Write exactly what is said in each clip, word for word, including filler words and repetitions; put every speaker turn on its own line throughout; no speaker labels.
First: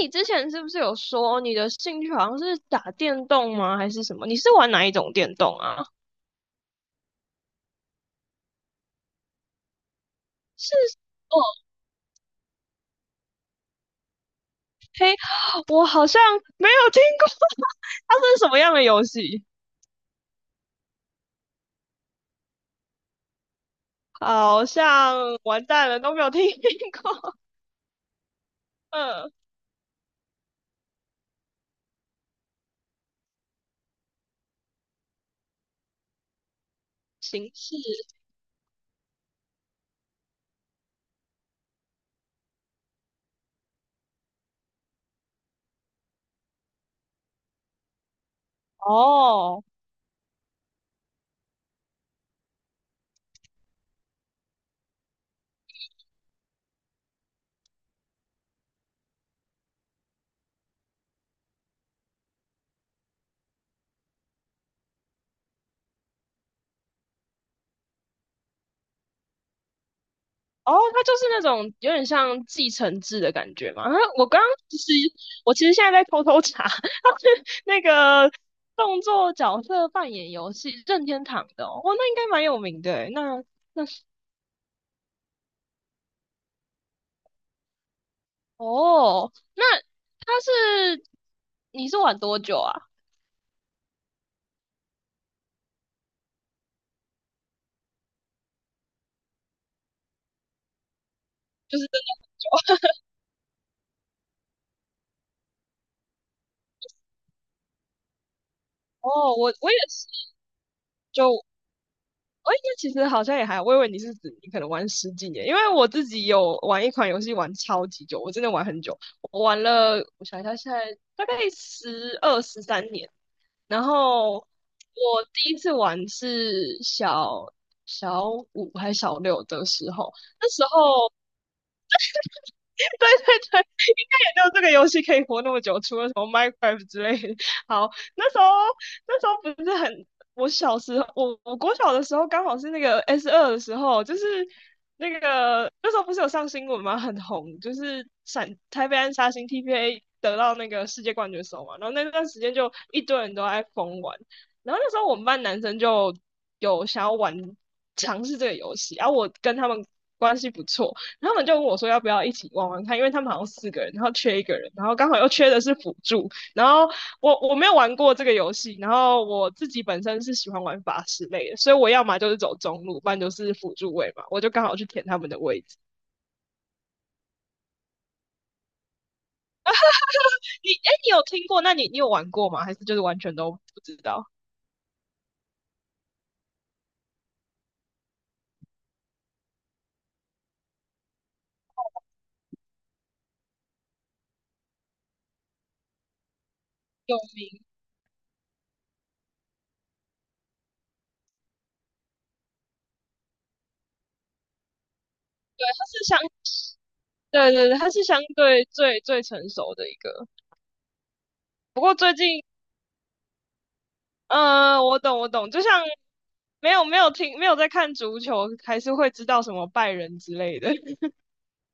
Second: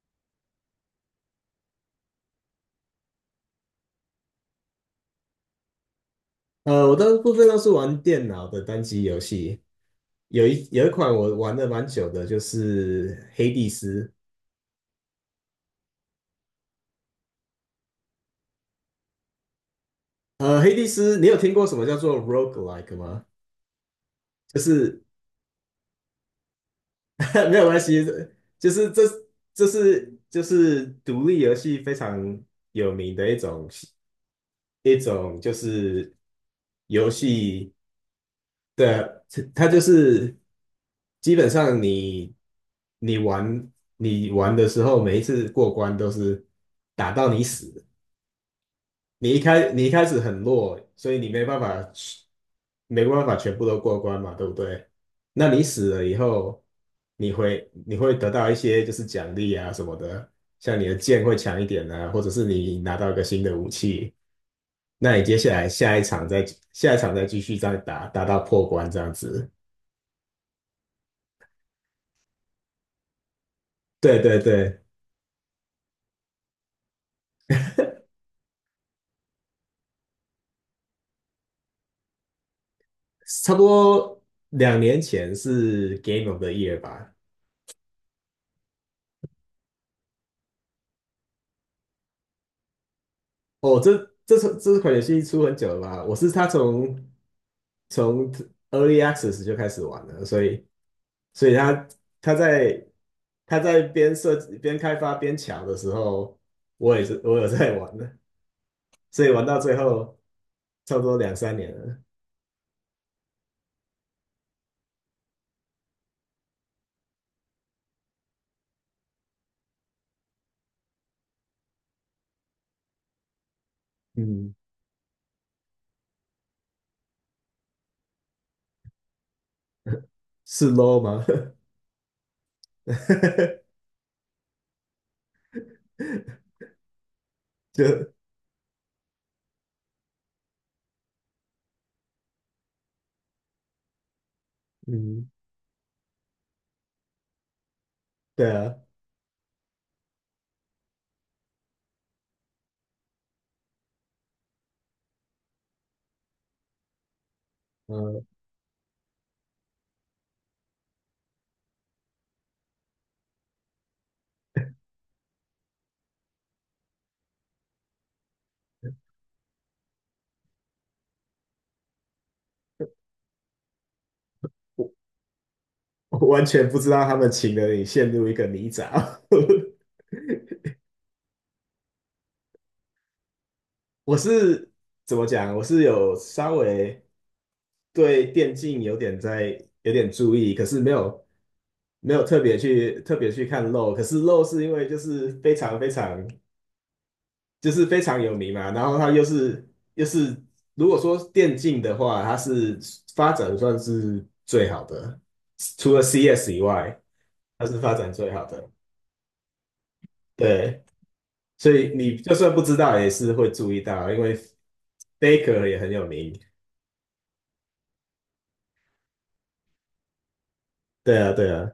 你之前是不是有说你的兴趣好像是打电动吗？还是什么？你是玩哪一种电动啊？
呃，我大部分都是玩电脑的单机游戏，有一
是
有一款我
哦，
玩的蛮久的，就是《黑帝斯》。
嘿，我好像没有听过，它是什么样的游戏？
呃，《黑帝斯》，你有听过什么叫做 roguelike 吗？就
好
是
像完蛋了，都没有听过。
没有关系，就是 这
嗯，
这是就是独立游戏非常有名的一种一种就是游
形
戏
式
的，它就是基本上你你玩你玩的时候，每一次过关都是打到你死。你一
哦。
开你一开始很弱，所以你没办法没办法全部都过关嘛，对不对？那你死了以后，你会你会得到一些就是奖励啊什么的，像你的剑会强一点啊，或者是你拿到一个新的武器，那你接下来下一场再下一场再继续再打，打到破关这样子。
哦，它就是那种有点像继承制的感觉嘛。啊
对
我
对
刚刚其
对，
实，我其实现在在偷偷查，它是那个动作角色扮演游戏任天堂的哦，哇那应该蛮有名的诶那
差不多两年前是 Game of the Year 吧。
哦，那它是你是玩多久啊？
哦，这这这款游戏出很久了吧？我是他从从 Early Access 就开始玩了，所以所以
就是
他他在他在边设计边开发边抢的时候，我也是我有在玩的，
哦，
所以玩
我
到
我
最
也是，
后差不多两
就
三年了。
哦，那其实好像也还好。我以为你是指你可能玩十几年，因为我自己有玩一款游戏玩超级久，我真的玩很久，我玩了，我想一下，现在大概十二十三年。然后
嗯，
我第一次玩是小小五还是小六的时候，那时
是 low
候
吗？
对对，对，应该也就这个游戏可以活那么久，除了什么 Minecraft 之类的。
就
好，那时候那时候不是很，我小时候我我国小的时候刚好是那个 S 二的时候，就是那
嗯，
个那时候不是有上新闻吗？很红，就是
对
闪
啊，
台北安杀星 T P A 得到那个世界冠军手嘛，然后那段时间就一堆人都在疯玩，然后那时候我们班男生就有想要玩
呃，
尝试这个游戏，然后我跟他们关系不错。他们就问我说要不要一起玩玩看，因为他们好像四个人，然后缺一个人，然后刚好又缺的是辅助，然后我我没有玩过这个游戏，然后我自己本身是喜欢玩法师类的，所以我要么就是走中路，不然就是辅助位嘛，我就刚好去
我
填他们的位置。
我完全不知道他们请了你陷入一个泥沼。
你哎，你有听过？那你你有玩过吗？还是就是完全都不知
我
道？
是怎么讲？我是有稍微对电竞有点在有点注意，可是没有没有特别去特别去看漏，可是漏是因为就是非常非常
有名，
就是非常有名嘛，然后它又是又是如果说电竞的话，它是发展算是最好的，
它
除了
是相
C S 以外，
对
它
对对，
是
它
发
是
展
相
最好
对
的。
最最成熟的一个。
对，所
不
以
过最
你就
近
算不知道也是会注意到，因为
嗯，我懂，我懂，就
Faker 也
像
很有名。
没有没有听没有在看足球，还是会知道什么拜仁之类的。
对啊，对啊，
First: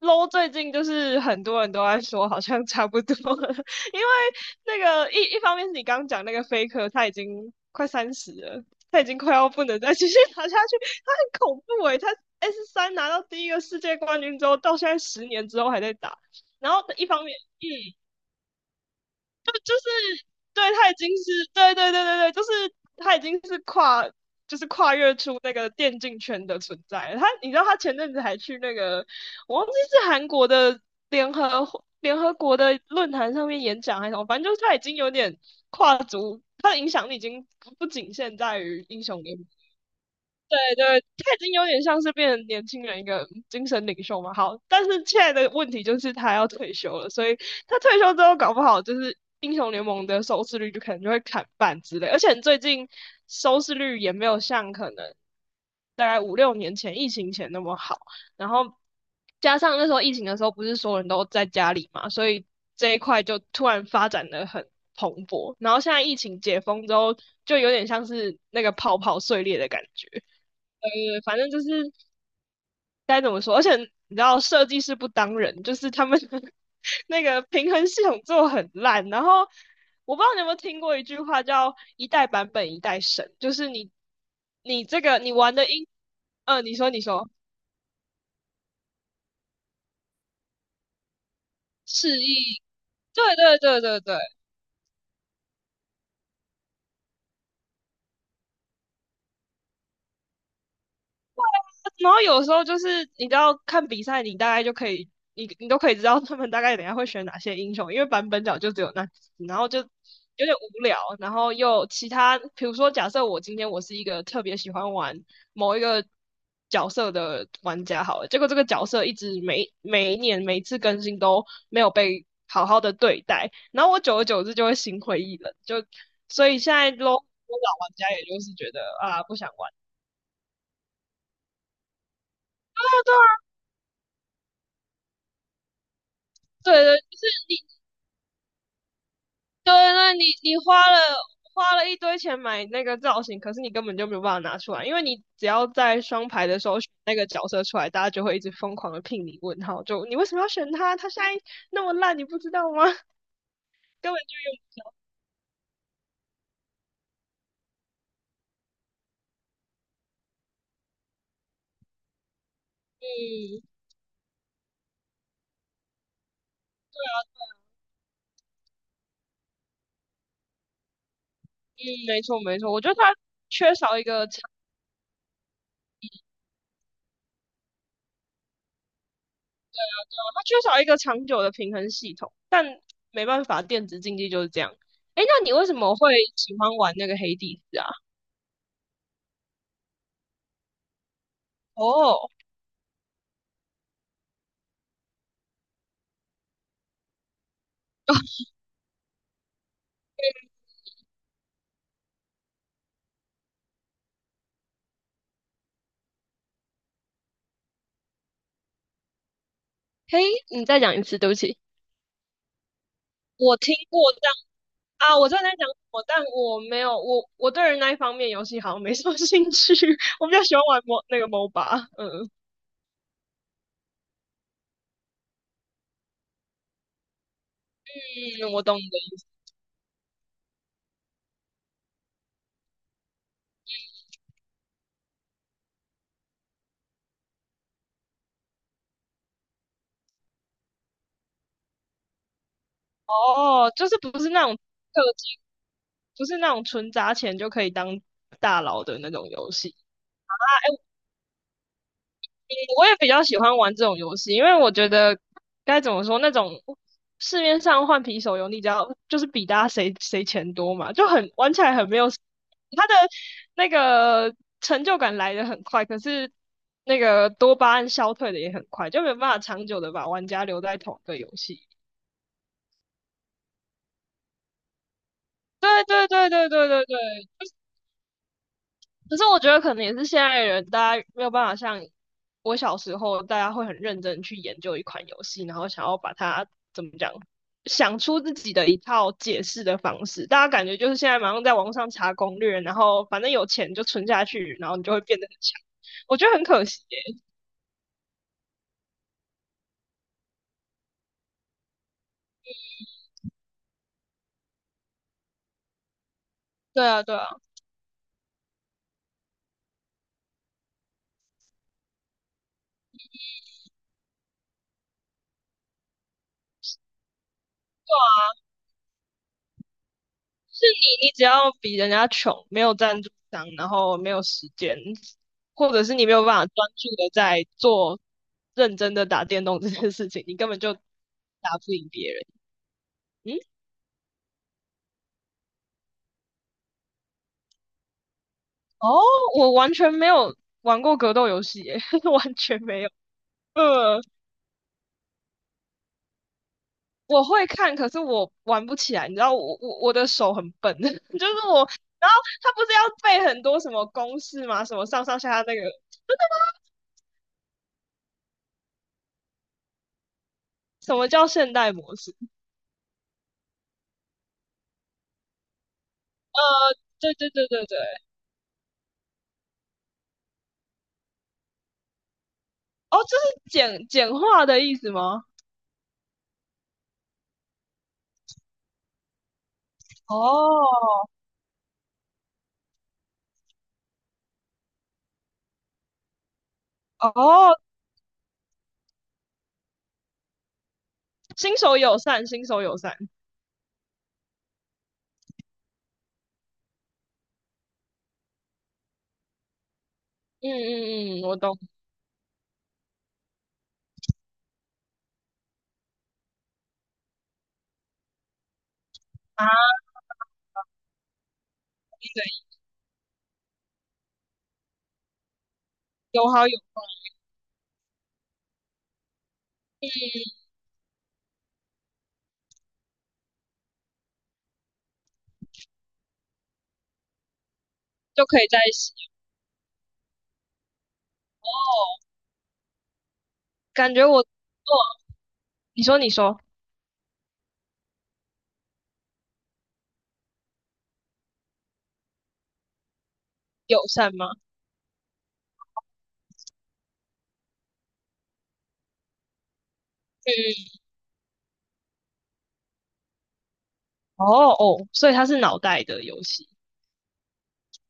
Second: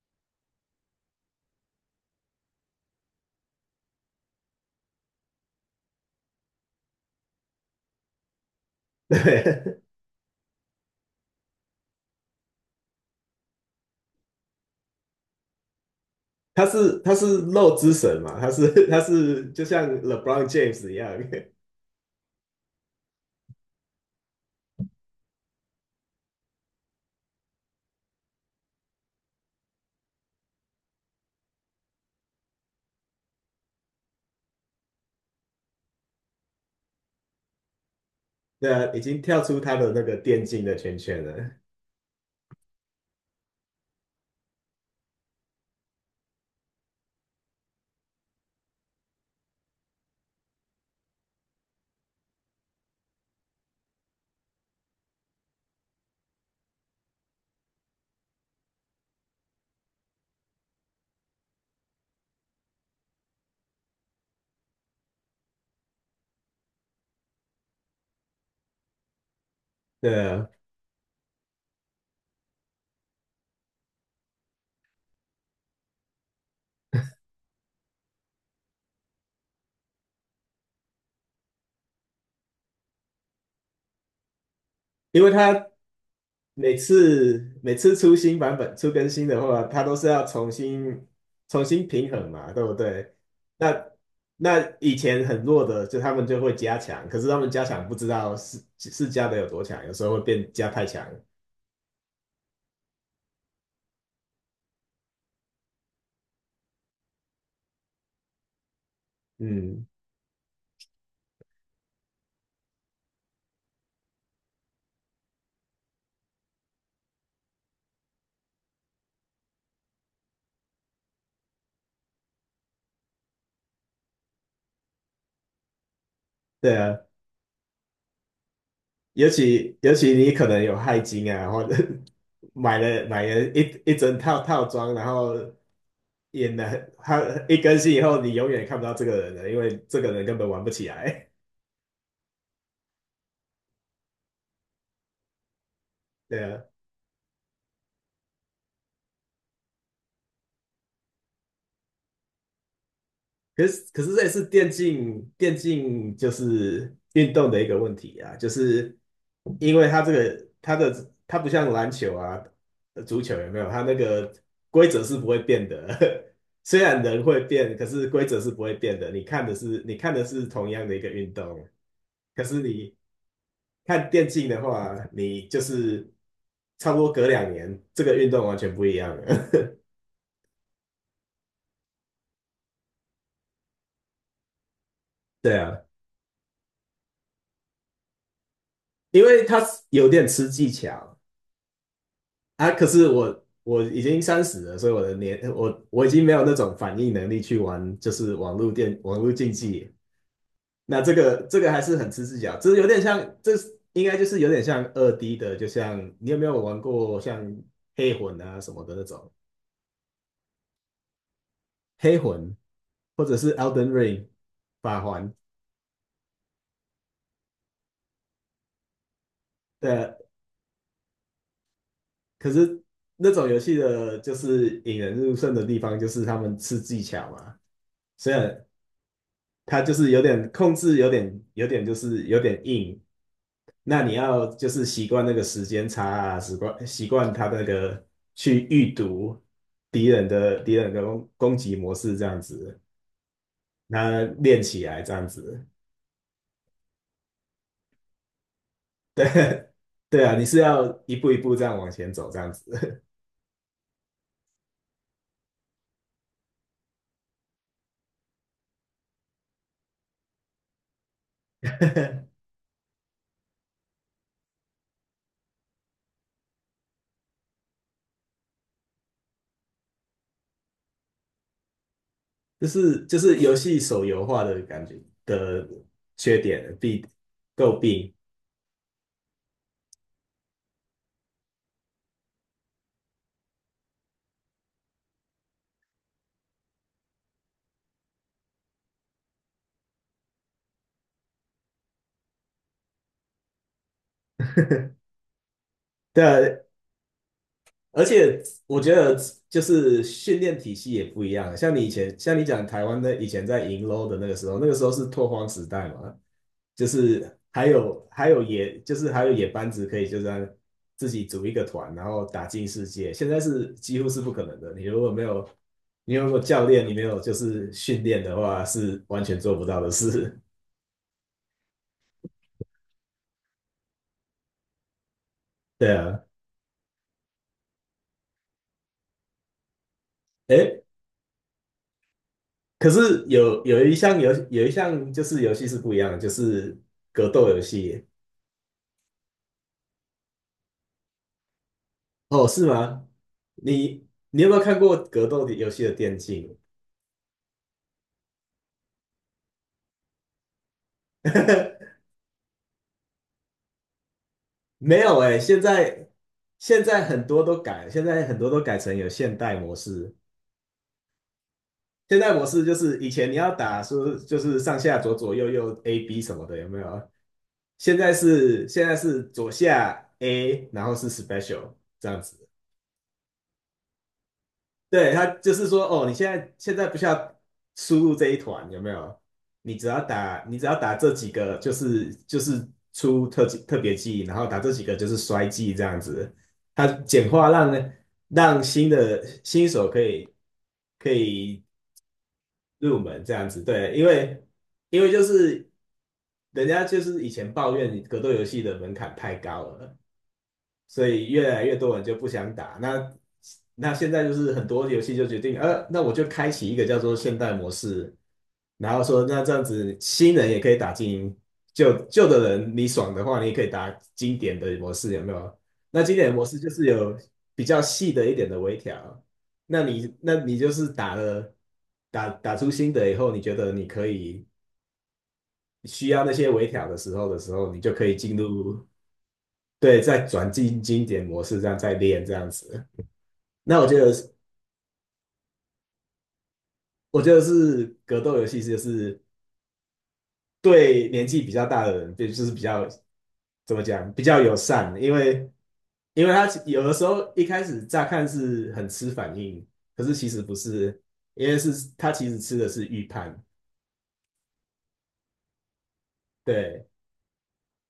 low 最近就是很多人都在说，好像差不多了，因为那个一一方面是你刚刚讲那个 f a 他已经快三十了，他已经快要不能
对，
再继续 打下去，他很恐怖诶、他 S 三拿到第一个世界冠军之后，到现在十年之后还在打，
他
然后
是
一
他
方面。
是漏之
嗯
神嘛，他是他是就像 LeBron
对，
James
他
一
已经
样。
是，对对对对对，就是他已经是跨，就是跨越出那个电竞圈的存在了他，你知道他前阵子还去那个，我忘记是韩国的联合联合国的论坛上面演讲还是什么，反正就是他已经有点跨足，他的影响力已经不不仅限在
对
于
啊，已
英
经
雄联
跳
盟
出他的那个电
对
竞的圈
对，
圈
他已
了。
经有点像是变成年轻人一个精神领袖嘛。好，但是现在的问题就是他要退休了，所以他退休之后搞不好就是英雄联盟的收视率就可能就会砍半之类。而且最近收视率也没有像可能大概五六年前疫情前那么好，然后加上那时候疫情的时候不是所有人都在家里嘛，所以这一块就突然发展的很。蓬勃，然后现在疫情解封之后，就有点像是那个泡泡碎裂的感觉。
对啊，
呃，反正就是该怎么说，而且你知道设计师不当人，就是他们 那个平衡系统做得很烂。然后我不知道你有没有听过一句话叫"一代版本一代神"，就是你你这个
因为
你玩
他
的英，嗯、呃你
每
说你说
次每次出新版本、出更新的话，他都是要重新重新
示
平衡嘛，
意，
对不对？
对对对
那
对对，
那以前很弱的，就他们就会加强，可是他们加强不知道是是加的有多强，有时候会变加太强。
然后有时候就是你知道看比赛，你大概就可以，你你都可以知道他们大概等一下会选哪些英雄，因为版本角就只有那几只然后就有
嗯，
点无聊，然后又其他，比如说假设我今天我是一个特别喜欢玩某一个角色的玩家好了，结果这个角色一直每每一年每一次更新都没有被好好的对待，然后我久而久之就会心灰意冷，就所以现
对
在
啊，
l 老玩家也就是觉得啊
尤
不想玩。
其尤其你可能有钛金啊，或者 买了买了一一整套套装，然后也
对
的
对，就
他
是
一
你
更新以后，你永远看不到这个人了，因
对，
为这个
那你
人根本
你
玩不
花
起
了
来。
花了一堆钱买那个造型，可是你根本就没有办法拿出来，因为你只要在 双
对
排的
啊，
时候选那个角色出来，大家就会一直疯狂的聘礼问号，就你为什么要选他？他现在那么烂，你不知道吗？
可是 可
根
是
本
这也是
就
电竞电竞就是运动的一个问题啊，就是因为他这个他的他不像篮球啊、足球有没
用，
有？
嗯
他那个规则是不会变的，虽然人会变，可是规则是不会变的。你看的是你看的是同样的一个运动，
嗯，没错
可
没
是
错，我觉得
你
他缺少一
看
个
电
长，
竞的话，你就是差不多隔两年，这个运动完全不一样了。
他缺少一个长久的平衡系统，但没办法，电子竞技就是这样。诶，那你
对
为什
啊，
么会喜欢玩那个黑帝斯啊？
因为它有点吃技巧
哦，
啊。可是我我已经三十了，所以我的年我我已经没有那种反应能力去玩，就是 网络电网络竞技。那这个这个还是很吃技巧，这有点像，这应该就是有点像二 D 的，就像你有没有玩过像黑魂啊什么的那种
嘿，你再讲一次，对不起。
黑魂，或者是
我听
Elden
过，
Ring 法
啊，我
环。
知道你在讲我，但我没有，我我对于那一方面游戏好像没什么 兴趣，
的。
我比较喜欢玩 m 那个 MOBA，嗯
可是那种游戏的，就是引人入胜的地方，就是他们吃技巧嘛。虽
嗯，我
然
懂的。
它就是有点控制，有点有点就是有点硬，那你要就是习惯那个时间差啊，习惯习惯他那个去预读敌人的敌人的攻攻击模式这样子，
哦，就是不
那
是那种
练起来这
氪
样
金，
子，
不是那种纯砸钱就可以当大佬的那种游
对
戏。
对啊，你是要一步一步这样往前走这样
嗯，我也
子。
比较喜欢玩这种游戏，因为我觉得该怎么说，那种市面上换皮手游，你只要就是比大家谁谁钱多嘛，就很玩起来很没有 他的那个成就感来得很快，可是那个多巴胺消退的也很快，就没有办法长久的把玩家留在同一个游戏。
就是就是游戏手游化的感觉的
对对对
缺
对对
点
对
弊
对。
诟病，
可是我觉得可能也是现在的人，大家没有办法像我小时候，大家会很认真去研究一款游戏，然后想要把它怎么讲，想出自己的一套解释的方式。大家感觉就是现在马上在网上查攻略，然后反正有钱就存下去，然后你就会变得很强。我
对
觉得很可
啊，
惜耶。
而且我觉得就是训练体系也不一样啊，像你以前像你讲台湾的以前在银 l 的那个时候，那个时候是拓荒时代嘛，就
对啊，对
是
啊。
还有还有野就是还有野班子可以就这样自己组一个团，然后打进世界，现在是几乎是不可能的，你如果没有你如果教练你没有就是训练的话，是完全做不到的事，
你只要比人家穷，没有赞助商，然后没有时间，或 者
对
是你没
啊。
有办法专注的在做认真的打电动这件事情，你根本就打
诶，
不赢别人。
可是
嗯，
有有一项游有一项就是游戏是不一样的，就是格斗游戏。
哦，我完全没有玩过格斗游戏耶，完
哦，
全
是
没有。
吗？
呃，
你你有没有看过格斗的游戏的电竞？
我会看，可是我玩不起来，你知道我我我的手很笨，就是我，然后他不是要背很多什么公式吗？什么
没
上
有
上下
诶，
下那
现
个，
在现在很多都改，现在很多都改成有现代模式。
什么叫现代模式？
现代模式就是以前你要打说就是上下左左右右 A B 什么的，有没有？
对对对对对，
现在是现在是左下 A,然后是 special 这样子。
哦，这是简简化的意思
对，
吗？
他就是说，哦，你现在现在不需要输入这一团，有没有？你只要打，你只要打
哦
这几个，就是就是出特技特别技，然后打这几个就是衰技这样子。他简化
哦，
让呢让新的新手可以可
新
以
手友善，新手友善。
入门这样子，对，因为因为就是人家就是以前抱怨格斗游戏的门槛太高了。
嗯
所
嗯嗯，
以
我
越
懂
来越多人就不想打。那那现在就是很多游戏就决定，呃，那我就开启一个叫做现代模式，然后说那
啊，
这样子新人也可以打精英，旧旧
对，
的人你爽的话，你也可以打经典的模式，有没有？那经
有
典模
好有
式就是有比较细的一点的微调，那你那你就是打了打打出新的以后，你觉得你可以需要那些微调的时候的时候，你就可以
就
进
可以在一
入。
起。
对，再转进经典模式，这样再练这样子。那我
感
觉
觉
得
我做，你说你说
我觉得是格斗游戏，就是对年纪比较大的人，对就是比较怎
友
么讲，
善
比
吗？
较友善，因为因为他有的时候一开始乍看是很吃反应，可是其
嗯
实不
嗯
是，因为是他其实吃的是预判。
哦哦，所以它是脑袋的游戏。
对，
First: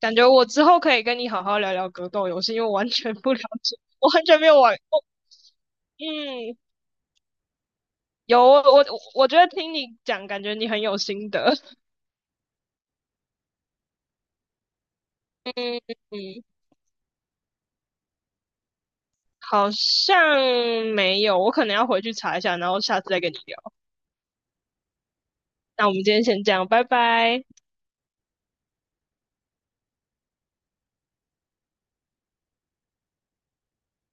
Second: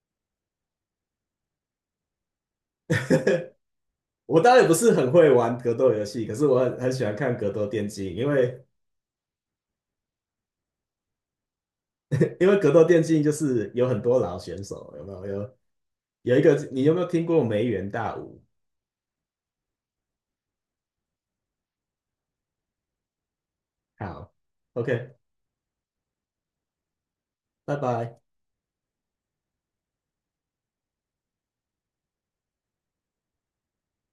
感觉我之后可以跟你好好聊聊格斗游戏，因为我完全不了 解，我完全
我
没
当
有
然不
玩
是
过。
很会玩格斗游戏，可是
嗯，
我很很喜欢看格斗电竞，因
有我
为
我我觉得听你讲，感觉你很有心得。
因为格斗电竞就是有很多老选手，有没有？
嗯
有有一
嗯。
个，你有没有听过梅园大舞？
好像没有，我可能要回去查一下，然后下次再跟你聊。
好，OK,
那我们今天先这样，拜拜。
拜拜。